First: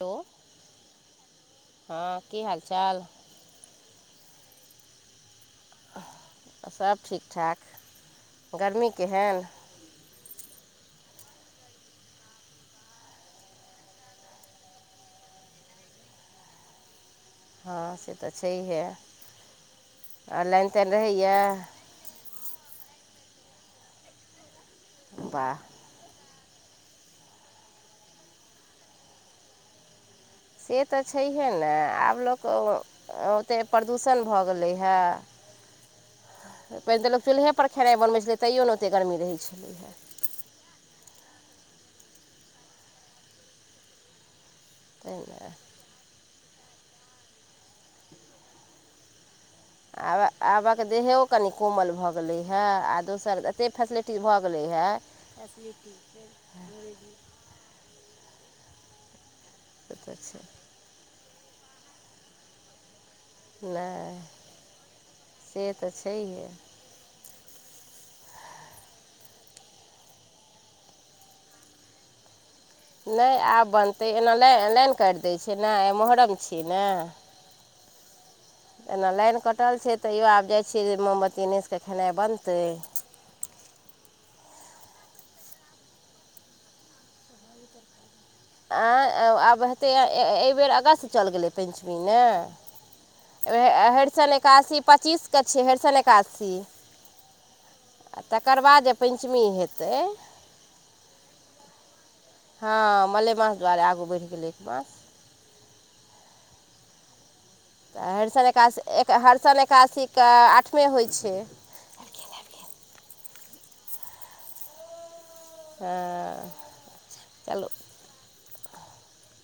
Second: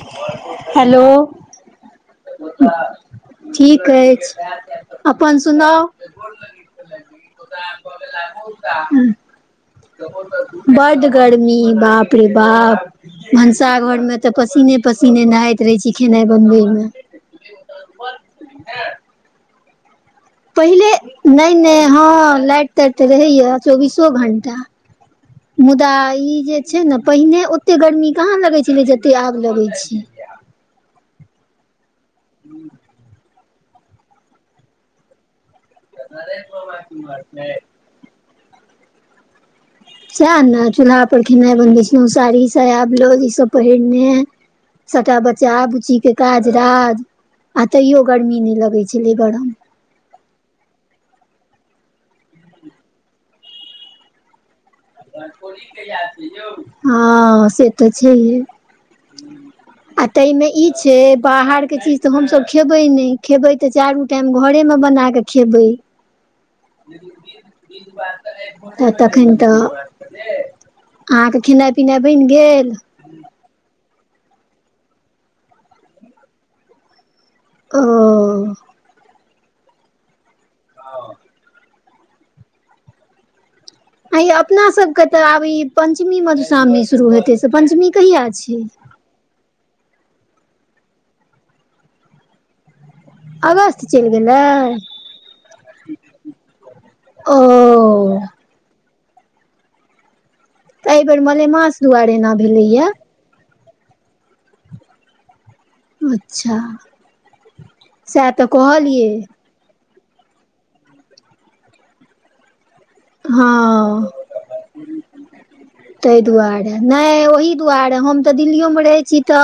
Hello hello हँ की हाल चाल ठीक अछि अपन सुनाउ सब ठीक ठाक गरमी केहन बड गर्मी बाप रे बाप भनसा घरमे तऽ पसीने पसीने नहाइत रहै छी खेनाइ बनबै मे हँ से तऽ छैहे ओर लाइन पहिले ताइन रहैए नहि नहि हँ लाइट ताइट तऽ रहैया चौबीसो घंटा वाह मुदा ई जे छै ने पहिने ओते गर्मी कहाँ लगै छलै जते आब लगैत छै से तऽ छैहे ने आब लोक ओतेक प्रदूषण भऽ गेलै हे पहिने तऽ लोक एै [unintelligible] चूल्हेपर खेनाइ बनबै छलै तैयो ने ओते गर्मी रहै छलै हँ सएह ने चूल्हा पर खेनाइ बनबै छलहुँ साड़ी साया ब्लाउज ईसभ पहिरने तैँ सभटा बच्चा ने बुच्चीके काज राज आ तैयो गर्मी नहि लगैत छलै गरम आब आबक देहो कनि कोमल भऽ गेलै हे आ दोसर एतेक फैसलिटी कती भए गेले हे हँ से तऽ छैहे से आ तऽ ताहि छै मे ई छै बाहरके चीज तऽ हमसब खेबै नहि खेबै तऽ चारू नहि टाइम घरेमे बनाकऽ खेबै से तऽ छैहे तऽ तखैन तऽ अहाँके खेनाइ पिनाइ बनि गेल नहि आब बनतै एना नहि लाइन काटि दै छै नहि मोहर्रम छियै ने ह [unintelligible] एना लाइन कटल छै तैयो आब जाइ छियै जे मोमबत्ती नेस कऽ खेनाइ बनतै आ अपना सब के ते आब ई पंचमी मधुश्रावणी शुरू हेते से पंचमी कहिया छै आँय आब हेतै एहिबेर अगस्त चलि गेलै पञ्चमी ने अगस्त चलि हरिशन गेलै एकासी पच्चीसके छियै हरिशन एकादसी आ ओ तकर बाद जे पञ्चमी हेतै तऽ एहि बेर मलेमास दुआरे एना भेलैया मलमास दुआरे आगू बढ़ि गेलै एक मास अच्छा तऽ सएह हरिशन कहलियै एकाद हरिशण एकादशीके आठमे होइ छै हँ ताहि हँ दुआरे नहि ओहि चलू दुआरे हम तऽ दिल्लीयो मे रहै छी तऽ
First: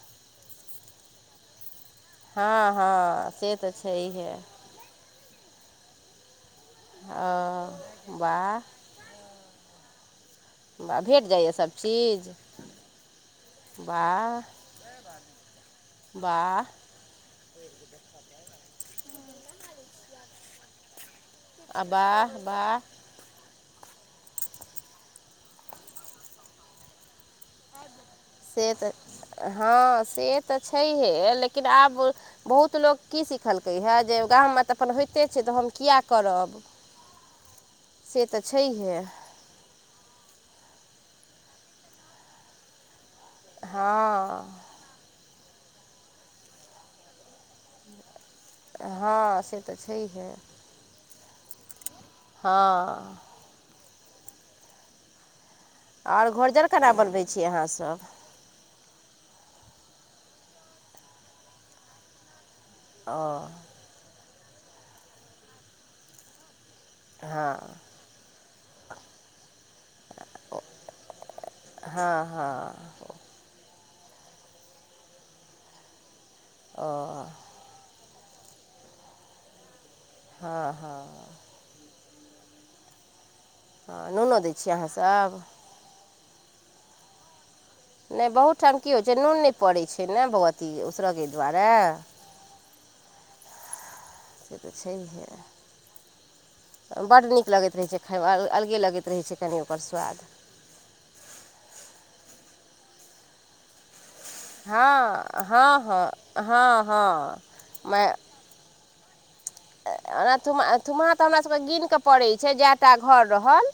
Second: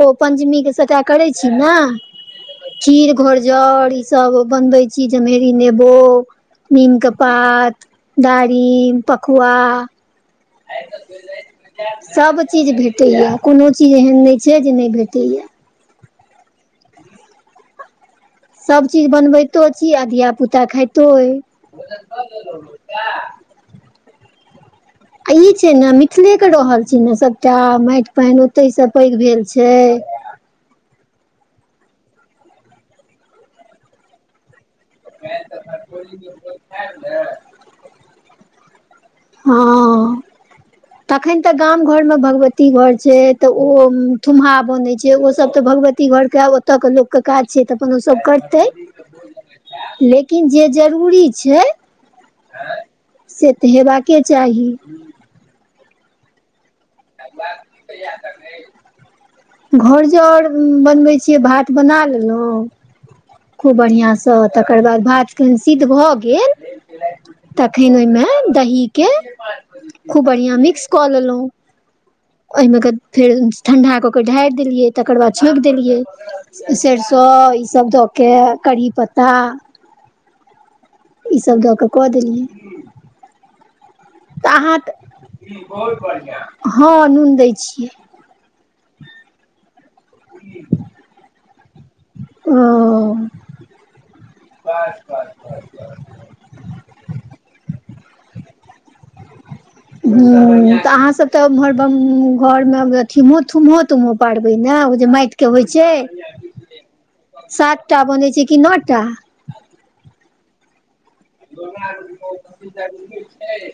ओ पंचमी के सटा करै छी ने हँ खीर हँ से तऽ घोरजौर ई छैहे सब बनबै चीजमेहरी नेबो नीम के पात ओ वाह दारिम पकुआ वाह भेट जाइए सब चीज सभ चीज भेटैया कोनो चीज एहन नहि छै जे नहि भेटैया बाह सभ चीज बनबितो छी आ धिया पुता खइतो अय वाह वाह आ ई छै ने मिथिले के रहल छी ने सबटा माटि पानि ओते से पैघ भेल छै हँ से तऽ छैहे लेकिन आब बहुत लोग की सिखलकै हे जे गा तऽ अपन होइते छै तऽ हम किए करब से तऽ छैहे हँ तखन तऽ गाम घर मे भगवती घर छथि तऽ ओ थुम्हा हँ बनै छै जे ओस तऽ भगवती घरके ओतऽके लोकके काज छै तऽ अपन ओसभ कर तै हँ से तऽ छैहे लेकिन जे जरूरी छै हँ से तऽ हेबाके चाही आओर घोरजौर केना बनबै छियै अहाँसभ घरजौर बनबै छियै भात बना लेलहुँ हँ खूब बढ़ियाँसँ तकर बाद भात कहन सिद्ध भऽ गेल हँ तखन ओहिमे दहीके खूब बढ़ियाँ मिक्स कऽ लेलहुँ हँ हँ ओहिमे फेर ठणंढाकऽ ओ ढारि देलियै तकर बाद छौंकि देलियै सरसो ओ ईसभ दऽ कऽ कढ़ी पत्ता हँ हँ ईसभ दऽ कऽ कऽ देलियै हँ नूनो दै तऽ छी अहाँ अहाँसभ हँ नून दै छियै नहि बहुत ठाम की होइ छै नून नहि पड़ैत छै ने अथी उसरयके दुआरे ओ से तऽ छैहे बड्ड नीक लगैत रहै छै खायमे अलगे लगैत रहै छै तनि [unintelligible] हूंम्म तऽ अहाँ सब तऽ एमहर घरमेे थुमहो तुम्हो पारबे ने ओ जे हँ माटि के होइ हँ छै हँ हँ हँ सातटा बनै छै कि न टा ओ तूम थुम्हा तऽ हमरा सबके गिन क परै छै जेटा घर रहल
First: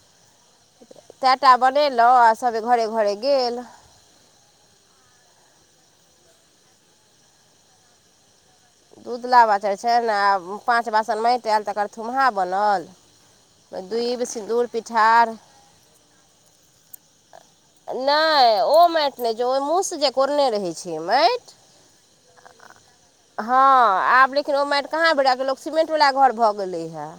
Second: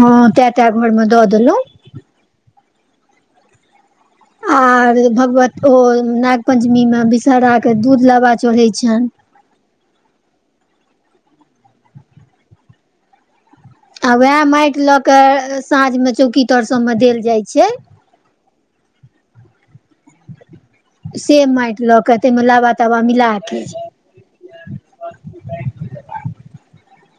हँ तए टा घरमे दऽ तै टा देलहुँ बन लेलहुँ आ सबे घरे घरे गेल आर भगवत ओ नाग पंचमी में विषहरा के दूध लाबा चढ़े छै दूध लाबा चर छै ने आ पाँच बासन माटि आयल तकर थुमहा बनल दुइभ सिन्दूर पिठार साँझमे चौकी तर सबमे देल जाइ छै नहि ओ माटि नहि छै ओहि मुह से जे कोरने रहै छै से माटि लऽ के ताहिमे लाबा ताबा मिला के हँ आब लेकिन कि ओ माटि कहाँ भर क लोक सिमेंट वला घर भऽ गेलै हे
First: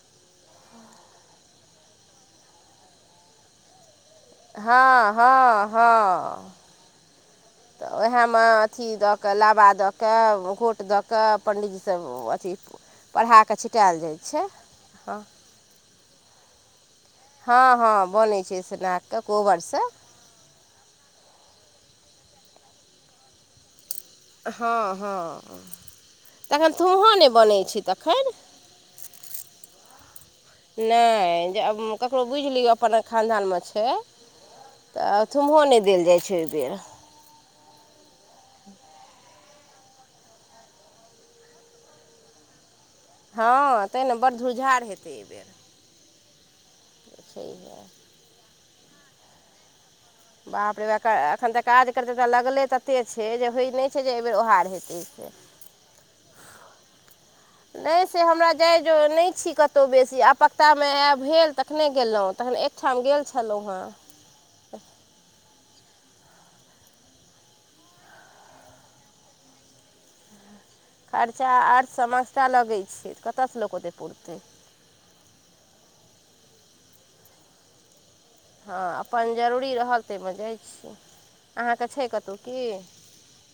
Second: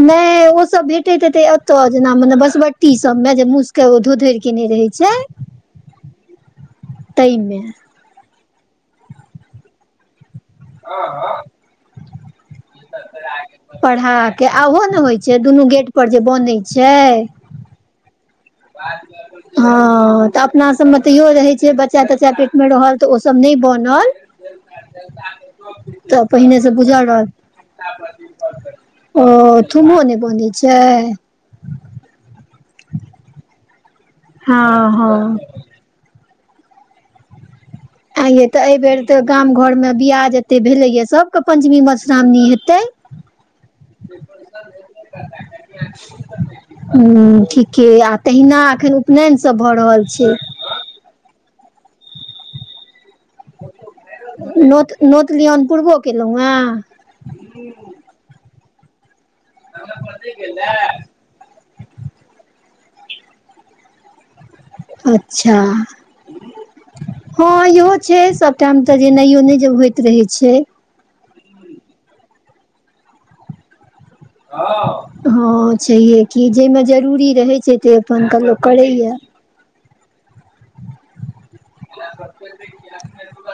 नहि ओ सब भेटैत हेते एतऽ जेना मने बसबट्टी सब मे जे मुस के धोधरि केने रहे हँ छै हँ हँ ताहिमे तऽ ओएहमे अथी दऽ कऽ लाबा दऽ कऽ गोट दऽ कऽ पण्डीजी सब अथी पढ़ााकऽ छिटाएल पढ़ा जाइ के छै आ ओहो ने होइ हँ छै दुनू गेट पर जे बनै छै हँ हँ बनैत छै से नाकके कोबरसँ हँ तऽ अपना सबमे तैयो रहै छै बच्चा तच्चा पेटमे रहल तऽ ओ सब नहि बनल हँ हँ तऽ पहिने से तखन बुझल थुहोँ नहि रहल बनैत छै तखन ओ थुमहो नहि बन नहि जे आब ककरो बुझि लियौ अपन खानदानमे छै हँ तऽ हँ थुमहो नहि देल जाइ छै ओहि बेर आ ये ते एबर त गाम घर मे बियाह जते भेले ये सब के पंचमी मधुश्रावणी हेते हँ तैँ ने बड़ धुरझार हेतै एहिबेर हूंम्म ठीके आ तहिना अखन उपनयन सब भऽ रहल छै बाप रे बा एखन तऽ काज करतै तऽ लगले तते छै जे होइत नहि छै जे एहिबेर ओहार हेतै से न पूर्वक [unintelligible] केलौं न नहि से हमरा जाय ज नहि छी कतहु बेसी आ पक्तामे आयब भेल तखने गेलहुँ तखन एकठाम गेल छलहुँ हँ अच्छा हँ इहो छै सभटाइम तऽ जेनायो नहि जे होइत रहैत छै खर्चा आठ समस्ता लगै छै तऽ कतयसँ लोक ओतेक पुरतै हँ छैेहे कि जाहिमे जरूरी रहै छै तऽ हँ अपन जरूरी रहल ताहिमे जाइ छी अहाँके छै कतहु की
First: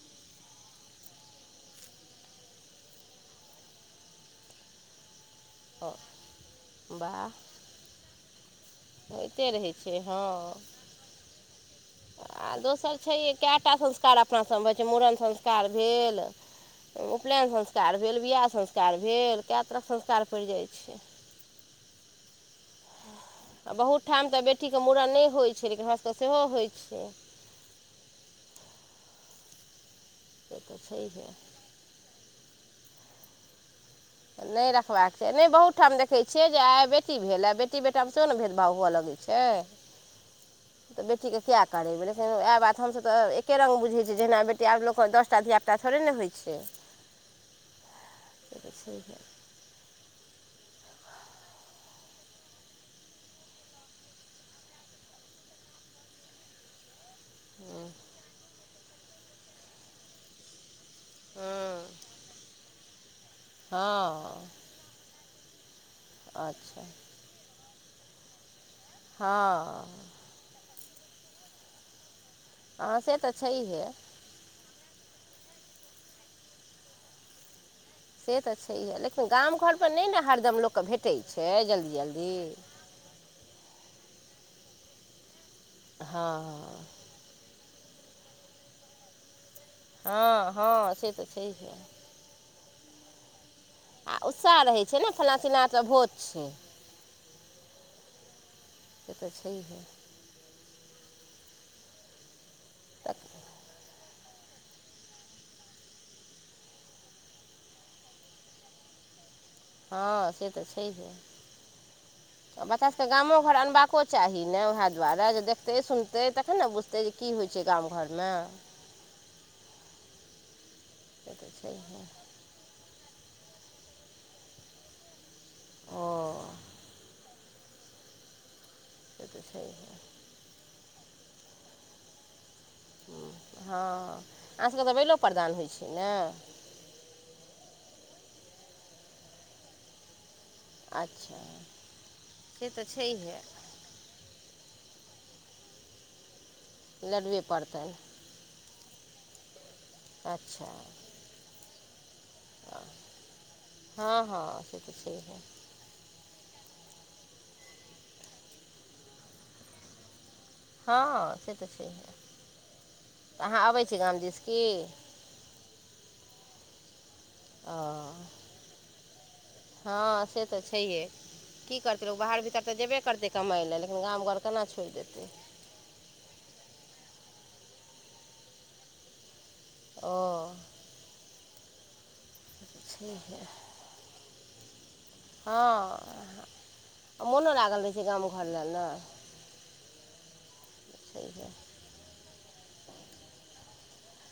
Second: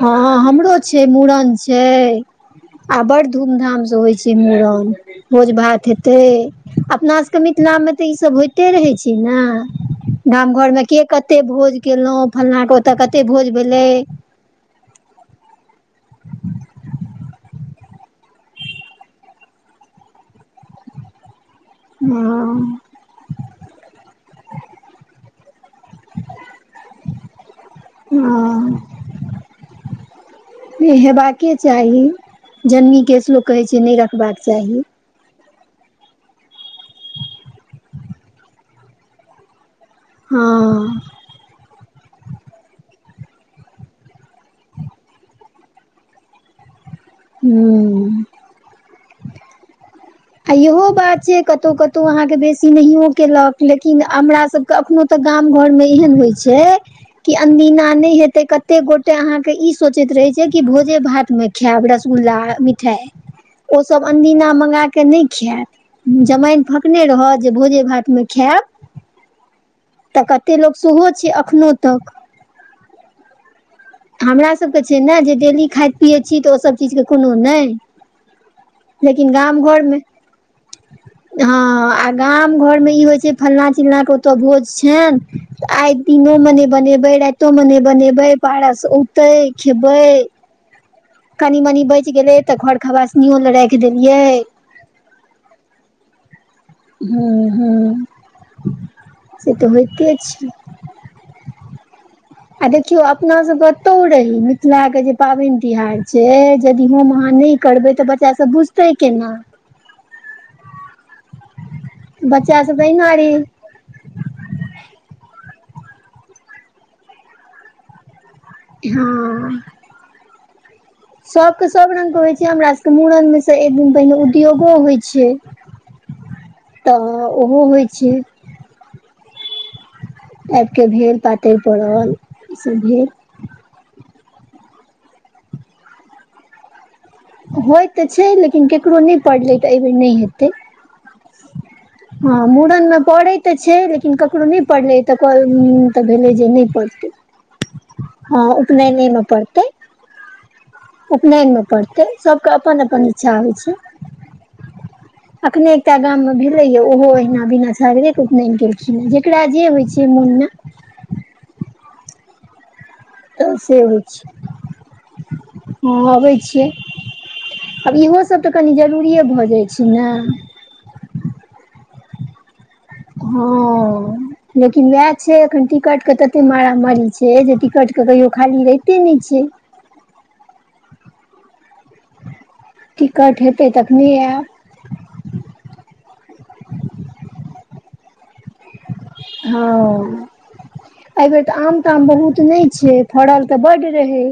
हँ हमरो छै मुड़न छै आ बड्ड धूम धामसँ होइ छै मुड़न भोज भात हेते अपना वाह सबके मिथिला मे तऽ ई सब होयते के रहै छै ने होइते रहै छै हँ गाम घर मे के कते भोज केलहुँ आ फलना के ओत कते दोसर छै कते भोज कए टा भेलै संस्कार अपना सभमे होइ छै मूड़न संस्कार भेल उपनयन संस्कार भेल विवाह संस्कार भेल कए तरहक संस्कार पड़ि जाइत छै आ आ बहुत ठाम तऽ बेटीके मूड़न नहि होइत छै लेकिन हमरासभके सेहो होइ छै ह से तऽ इहे छैहे बाकै चाही जन्नी केस लोग कहे छै नहि र नहि रखबाक चाही नहि बहुत ओहिठाम देखैत छियै जे आइ बेटी भेल आ बेटी बेटामे सेहो ने भेदभाव हुअ लगैत छै हँ क किया करेबै लेकिन वएह बात हमसभ तऽ एके रंग बुझै छिय जेना बेटी आब लोक दसटा धिया तथरे ने होइ छै हू ह [inaudible] आ इहो बात छै कतौ कतौ अहाँके बेसी नहियो केलक लेकिन हमरा सब कखनो तऽ गाम घर मे एहन होइ छै कि अंदीना नै हेते कते गोटे अहा के इ सोचे रहे छै कि भोजे भात खायब हँ रसगुल्ला मिठाइ ओसभ हँ अदीना मगा कऽ नहि खायत जमाइन अच्छा फकने रह जे भोजे भातमे खायब हँ तऽ कतेक लोक सेहो छै एखनोहु तक आँ से तऽ छैहे हमरा सभके छै ने जे डेली खाइत पियैत छी तऽ ओसभ चीजके कोनो नहि से तऽ छैहे लेकिन गाम घरपर घरमे नहि ने हरदम लोकके भेटै हँ छै जल्दी आ जल्दी गाम घरमे ई होइ छै फल्ना चिलला के ओतय भोज छनि तऽ आइ दिनो मे हँ नै बनेबै राति कतो मने बनेबै पारस औते खेबै हँ हँ से त कनी मनी बचि गेले तऽ घर खबास नियो ल राखि देल आ उत्साह रहैत छै ने फल्ना चिलना त भोज छै हूं हूं से तऽ होइते छै आ देखियौ अपना सबत कतौ रही मिथिला के जे पाबनि तिहार छै यदि हम अहाँ नहि करबै तऽ बच्चा सब बुझ तै केना हँ से तऽ छैहे बच्चा सब बच्चाभके तहिना रे गामो घर अनबाक को चाही ने वएह दुआरे जे देखतै सुनतै तखन ने बुझतै जे की होइ छै गाम घरमे हँ से तऽ सभके सभ छैहे रङ्गके होइ छै हमरा सभके मूड़नमे सँ एक दिन पहिने उद्योगो होइ छै ओ तऽ ओहो होइ छै त देख छै [unintelligible] आबि के भेल पातरि पड़ल ई सब भेल हँ अहाँसभके तऽ बेलो प्रदान होइ छै ने होय तऽ छै लेकिन केकरो नहि पढ़लै तऽ एहि बेर नहि हेतै अच्छा हँ से तऽ मुड़न मे पड़े छैहे तऽ छै लेकिन ककरो नहि पढ़लै तऽ तऽ भेलै जे नहि पढ़तै लडवे पड़तै हँ उपनयने मे पड़तै अच्छा उपनयन मे पड़तै सबके अपन अपन इच्छा होइ छै हँ हँ से तऽ छैहे अखने एकटा गाममे भेलैएा ओहो अहिना बिना छागरेके उपनयन केलखिन हेँ जेकरा जे होइत छै मोनमे हँ, से तऽ छै। तऽ से होइ छै, दिस की हम अबै छी। ओ आब इहोसभ तऽ कनी जरूरीए भऽ जाइत छै ने। हँ से तऽ छैहे की करतै, बाहर भीतर तऽ जेबे। करतै कमाइ लए लेकिन गाम हँ, घर केना लेकिन छोड़ि वएह देतै छै एखन। टिकटक तते मारामारी छै जे टिकट कहियो खाली रहिते नहि छै। ओ टिकट छैहे हेतै तखने आयब। हँ, मोनो लागल रहै छै गाम घर लेल ने। हँ, एहि बेर छैहे तऽ आम। आम बहुत नहि छै, फड़ल तऽ बड़ रहे।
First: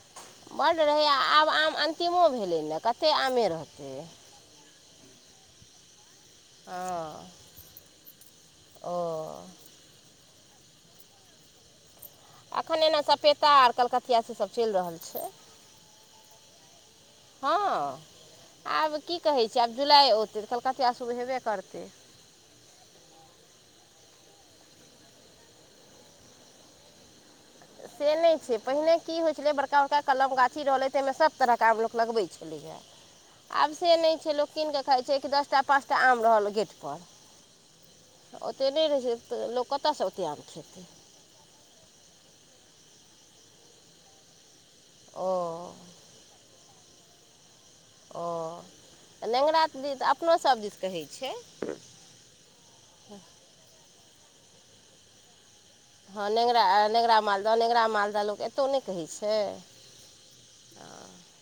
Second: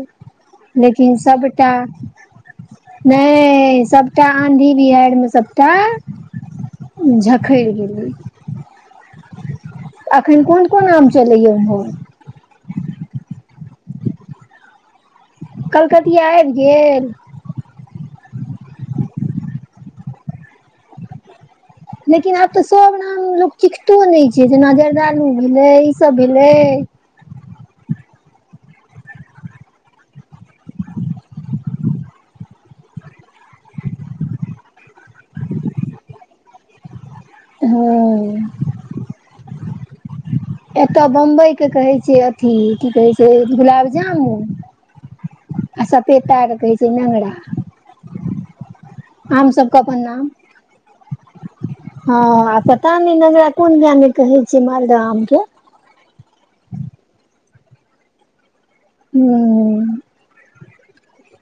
बड्ड रहै लेकिन आ आब सबटा आम अन्तिमो भेलै ने कतेक आमे नहि, रहतै सबटा। आँधी बिहारि मे सभटा हँ, ओ अखन कोन कोन आम चलैए ओहो? एखन एना सपेता आ कलकतियासभ चलि रहल छै। कलकतिया आबि गेल। हँ, आब की कहै छै, आब जुलाई औतै तऽ कलकतिया शुरू हेबे करतै। लेकिन आब तऽ सभ आम लोक चिखतो नहि छै, जेना जर्दालु भेलै, ईसभ भेलै। से नहि छै, पहिने की होइत छलै, बड़का-बड़का कलम गाछी रहलै, ताहिमे सभ तरहके आम लोक लगबैत छलै। कलि है से नहि छै, पहिने की होइत छलै, बड़का-बड़का कलम गाछी रहलै, ताहिमे सभ तरहके आम लोक लगबैत छलै। हँ ओतऽ नहि रहि लोक तऽ ओतऽ आब एतय बम्बईके कहै छै, अथी की कहै छै, गुलाब जामुन। ओ आ सपेता के कहै छै नंगरा। ओ तऽ नेङ्गरा सबके तऽ अपन दीद, नाम अपनोसभ दीद कहै छै। हँ, आ पता नहि नेगरा कोन गाममे कहै छी मालदह आमके। हँ, नेङगरा नेङगरा, मालदह, नेङ्गरा मालदह लोक एतहु नहि कहै छै। हूं ह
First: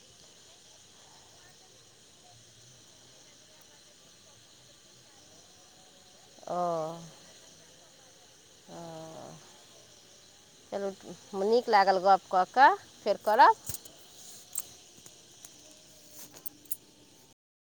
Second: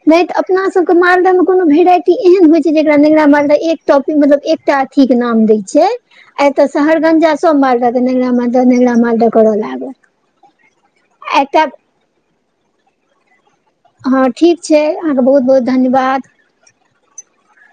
नहि तऽ अपना सभके मालदामे कोनो वैरायटी एहन होइ छै, जेकरा लंगरा मालदा एकटा मतलब एकटा अहाँके नाम देल छै, ओ एतऽ शहरगंजासँ मारि रहल। न, मालदह कर लागल चलू एकटा। नीक लागल गप कऽ फेर करब हँ, ठीक छै। अहाँके बहुत बहुत धन्यवाद।